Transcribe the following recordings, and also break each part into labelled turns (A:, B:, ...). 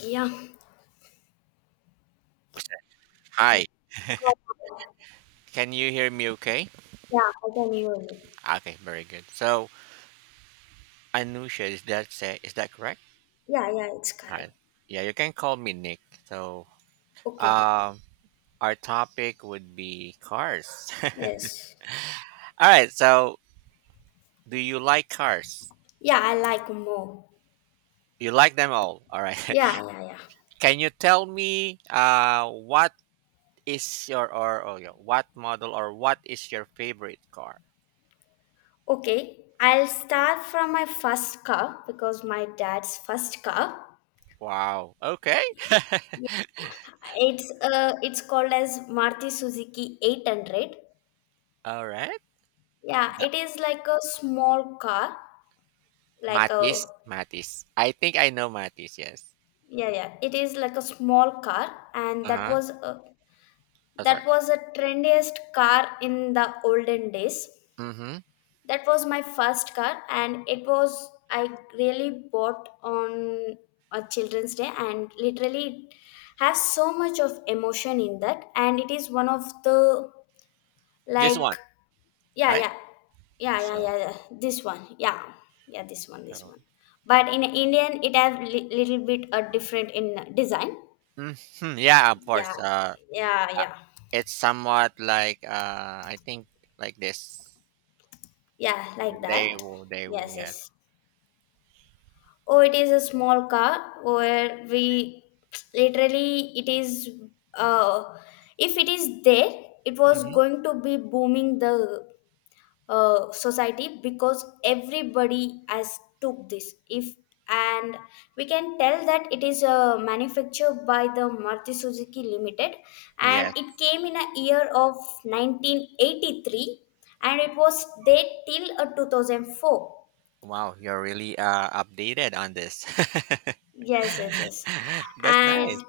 A: Yeah.
B: Hi, can you hear me okay?
A: Yeah, I can hear you.
B: Okay, very good. So, Anusha, is that correct?
A: Yeah, yeah, it's correct.
B: Hi. Yeah, you can call me Nick. So,
A: Okay.
B: um, our topic would be cars. All
A: Yes.
B: right, so do you like cars?
A: Yeah, I like more.
B: You like them all. All right.
A: Yeah, yeah, yeah.
B: Can you tell me what is your or oh yeah, what model or what is your favorite car?
A: Okay. I'll start from my first car, because my dad's first car.
B: Wow. Okay.
A: Yeah. It's called as Maruti Suzuki 800.
B: All right.
A: Yeah, it is like a small car, like a
B: Matis. I think I know Matis, yes.
A: yeah, yeah. It is like a small car, and that
B: Uh-huh.
A: was uh,
B: Oh, sorry.
A: That was the trendiest car in the olden days.
B: Mhm.
A: That was my first car, and it was I really bought on a Children's Day, and literally it has so much of emotion in that, and it is one of the,
B: This
A: like,
B: one,
A: yeah,
B: right?
A: yeah, yeah, yeah,
B: So
A: yeah, yeah. This one, yeah, yeah, this one, this
B: so,
A: one. But in Indian, it have little bit a different in design.
B: mhm, yeah, of
A: Yeah,
B: course,
A: yeah,
B: uh,
A: yeah,
B: it's somewhat like, I think like this.
A: yeah, like
B: They
A: that.
B: will they will,
A: Yes,
B: yes.
A: yes. Oh, it is a small car where we, literally it is uh if it is there, it was
B: Mhm.
A: going to be booming the society, because everybody has took this. If And we can tell that it is manufactured by the Maruti Suzuki Limited, and
B: Yes.
A: it came in a year of 1983, and it was there till 2004.
B: Wow, you're really, updated on this.
A: Yes, yes, yes.
B: That's nice.
A: And,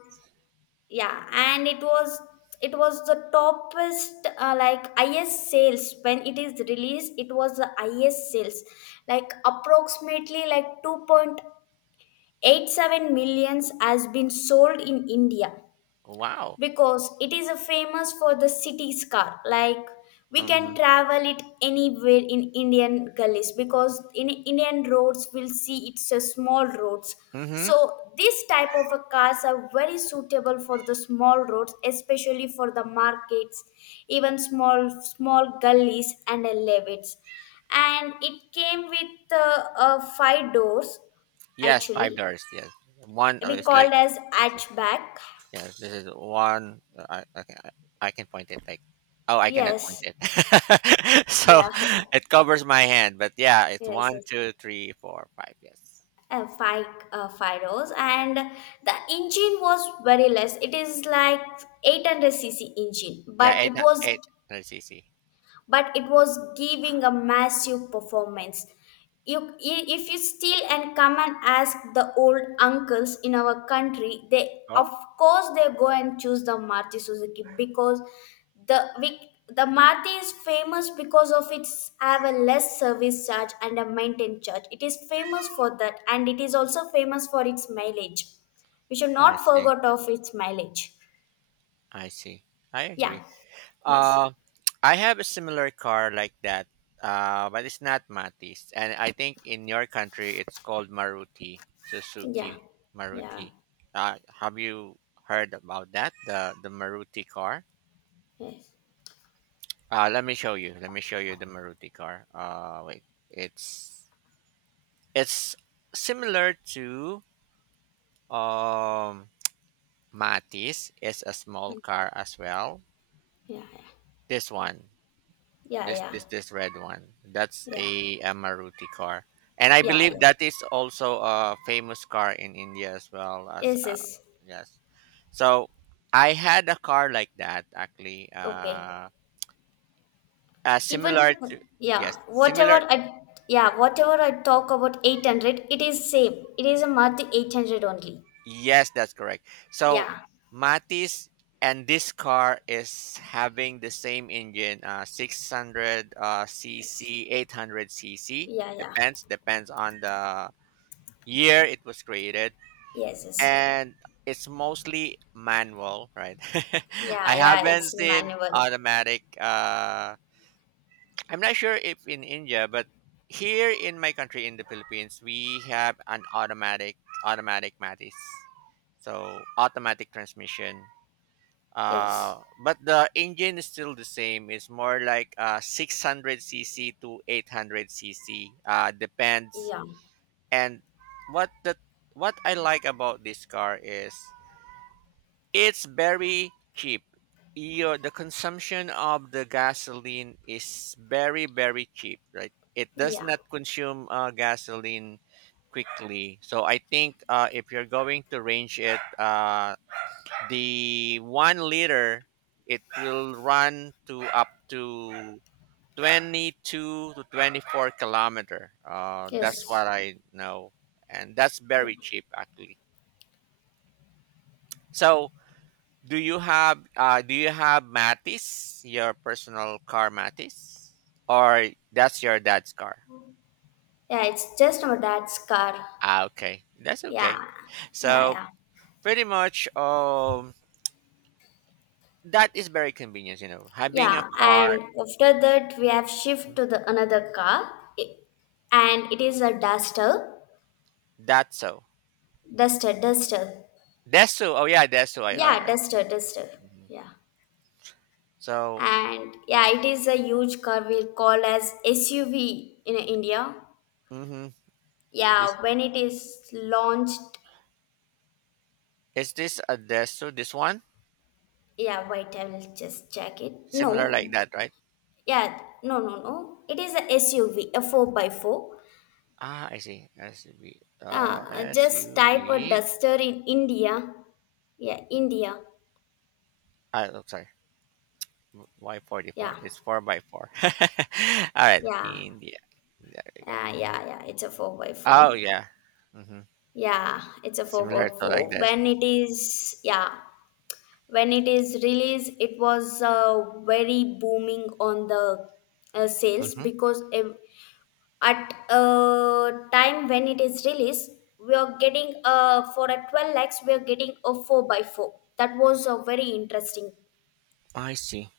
A: yeah, and it was the toppest, like, highest sales. When it is released, it was the highest sales, like approximately like 2.87 millions has been sold in India,
B: Wow.
A: because it is a famous for the city car. Like, we can
B: Mhm.
A: travel it anywhere in Indian gullies, because in Indian roads, we'll see it's a small roads.
B: Mhm.
A: So this type of a cars are very suitable for the small roads, especially for the markets, even small small gullies, and levels. And it came with five doors.
B: Yes,
A: Actually,
B: 5 doors, yes. One, oh,
A: we
B: it's
A: called
B: like.
A: as hatchback.
B: Yes, this is one. I can point it like. Oh, I cannot point
A: Yes,
B: it. So
A: yeah, yeah.
B: it covers my hand, but yeah, it's
A: Yes,
B: one,
A: yes.
B: two, three, four, five. Yes.
A: Five, Firos, and the engine was very less. It is like 800 cc engine,
B: Yeah,
A: but
B: eight,
A: it
B: hu-
A: was
B: eight hundred cc.
A: but it was giving a massive performance. You, if you steal and come and ask the old uncles in our country, they,
B: Oh,
A: of course, they go and choose the Maruti Suzuki, because the Maruti is famous because of its have a less service charge and a maintenance charge. It is famous for that, and it is also famous for its mileage. We should
B: I
A: not
B: see.
A: forget of its mileage.
B: I see. I
A: Yeah.
B: agree.
A: Yes.
B: Uh, I have a similar car like that, but it's not Matis, and I think in your country it's called Maruti
A: Yeah.
B: Suzuki
A: Yeah.
B: Maruti. Have you heard about that? The Maruti car?
A: Yes.
B: Let me show you. Let me show you the Maruti car. Wait. It's it's similar to um Matis. It's a small car as well.
A: Yeah, yeah,
B: This one,
A: yeah,
B: this
A: yeah,
B: this this red one. That's
A: yeah,
B: a Maruti car, and I
A: yeah. Yeah.
B: believe that is also a famous car in India as well as
A: Yes, yes.
B: yes. So I had a car like that actually.
A: Okay. Even,
B: Similar to, yes,
A: yeah,
B: similar.
A: whatever I talk about 800, it is same. It is a Maruti 800 only.
B: Yes, that's correct. So
A: Yeah.
B: Mati's and this car is having the same engine, 600
A: Yes.
B: cc, 800 cc.
A: Yeah, yeah.
B: Depends on the year it was created,
A: Yes, yes.
B: and it's mostly manual, right? I
A: Yeah, yeah.
B: haven't
A: It's
B: seen
A: manual.
B: automatic I'm not sure if in India, but here in my country in the Philippines, we have an automatic Matis. So automatic transmission.
A: Yes.
B: Uh, but the engine is still the same. It's more like 600 cc to 800 cc. Depends.
A: Yeah.
B: And what the what I like about this car is it's very cheap. Your the consumption of the gasoline is very very cheap, right? It does
A: Yeah.
B: not consume gasoline quickly. So I think if you're going to range it, the 1 liter it will run to up to 22 to 24 kilometer. That's
A: Yes.
B: what I know, and that's
A: Yeah.
B: very cheap actually. So, do you have Matis, your personal car Matis? Or that's your dad's car?
A: Yeah. It's just my dad's car.
B: Ah, okay. That's okay.
A: Yeah. Yeah.
B: So
A: Yeah.
B: pretty much that is very convenient. Having a
A: Yeah,
B: car
A: and after that, we have shift to the another car, i- and it is a duster,
B: that's so.
A: duster, duster.
B: Desu. Oh yeah, Desu.
A: Yeah,
B: I
A: duster, duster.
B: mhm.
A: Yeah,
B: So,
A: and, yeah, it is a huge car we call as SUV in India.
B: mm-hmm. this
A: Yeah, when it is launched,
B: is this a Desu, this one?
A: yeah, wait, I will just check it.
B: Similar like
A: No,
B: that, right?
A: yeah, no, no, no. It is a SUV, a four by four.
B: Ah, I see. SUV.
A: Just type a
B: SUV.
A: duster in India. Yeah, India.
B: Ah, oh, sorry. Why 44?
A: Yeah.
B: It's 4 by 4. All right.
A: Yeah,
B: India. There you go.
A: yeah, yeah, yeah. It's a four by
B: Oh,
A: four.
B: yeah. hmm
A: Yeah, it's a four
B: Similar
A: by
B: to like
A: four.
B: this.
A: When it is released, it was very booming on the sales,
B: hmm
A: because at time when it is released, we are getting for a 12 lakhs, we are getting a four by four. That was a very interesting,
B: I see.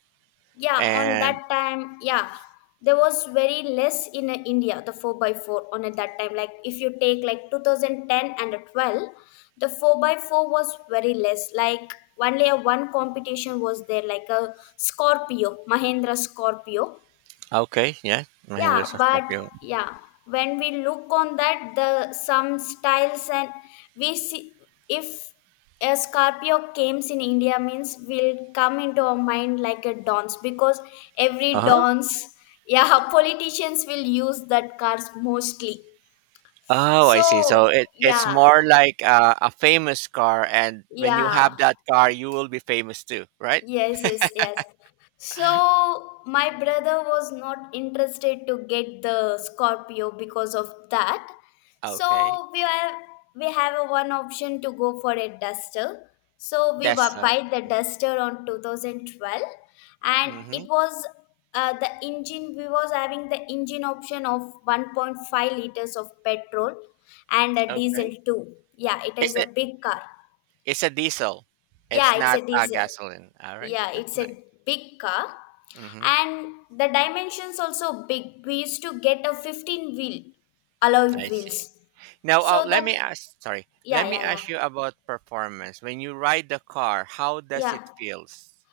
A: yeah, on
B: And
A: that time, yeah. There was very less in India the 4 by 4 on at that time, like if you take like 2010 and 12, the 4 by 4 was very less, like only a one competition was there, like a Scorpio, Mahindra Scorpio.
B: okay, yeah. Mahindra
A: Yeah, but,
B: Scorpio.
A: yeah, when we look on that, the some styles, and we see, if a Scorpio comes in India means, will come into our mind like a dance, because every
B: Uh-huh.
A: dance, yeah, politicians will use that cars mostly.
B: Oh, I see. So
A: So,
B: it's
A: yeah,
B: more like a famous car, and when you have
A: yeah.
B: that car, you will be famous too, right?
A: Yes, yes, yes. So my brother was not interested to get the Scorpio because of that.
B: Okay.
A: So we have a one option to go for a Duster. So we
B: That's so.
A: buy the Duster on 2012, and
B: Mm-hmm.
A: it was the engine. We was having the engine option of 1.5 liters of petrol and a
B: Okay.
A: diesel too. Yeah, it
B: It's
A: is a
B: a,
A: big car.
B: it's a diesel. It's
A: Yeah, it's
B: not
A: a
B: a
A: diesel.
B: gasoline. All right.
A: Yeah,
B: That's
A: it's
B: nice.
A: a big car.
B: Mm-hmm.
A: And the dimensions also big. We used to get a 15-wheel alloy
B: I
A: wheels.
B: see. Now,
A: So the
B: let me ask. Sorry, let
A: Yeah,
B: me
A: yeah, yeah.
B: ask you about performance. When you ride the car, how does
A: Yeah.
B: it feels?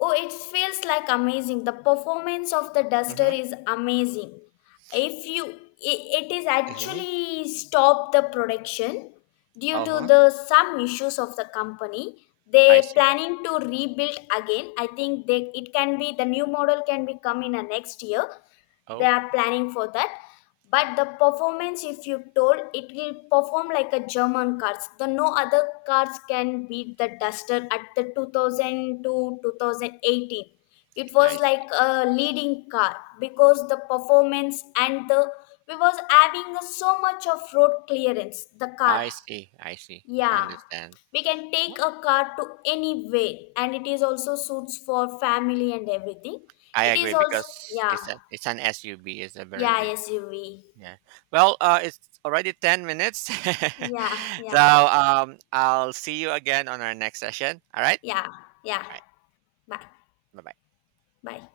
A: Oh, it feels like amazing. The performance of the duster
B: Mm-hmm.
A: is amazing. If you I- It is
B: Mm-hmm.
A: actually stopped the production due
B: Uh
A: to
B: huh.
A: the some issues of the company.
B: I
A: They
B: see.
A: planning to rebuild again. I think they, it can be the new model can be come in a next year. They
B: Oh,
A: are planning for that, but the performance, if you told, it will perform like a German cars. The no other cars can beat the duster at the 2000 to 2018. It
B: I
A: was like
B: see.
A: a leading car, because the performance, and the we was having so much of road clearance the car.
B: I see. I see.
A: Yeah,
B: Understand.
A: we can take a car to anywhere, and it is also suits for family and everything.
B: I
A: It is
B: agree
A: also,
B: because
A: yeah,
B: it's an SUV. It's a very
A: yeah,
B: big.
A: SUV.
B: Yeah. Well, it's already 10 minutes,
A: Yeah,
B: so
A: yeah,
B: I'll see you again on our next session. All right.
A: yeah, yeah.
B: All right.
A: Bye,
B: Bye bye.
A: bye.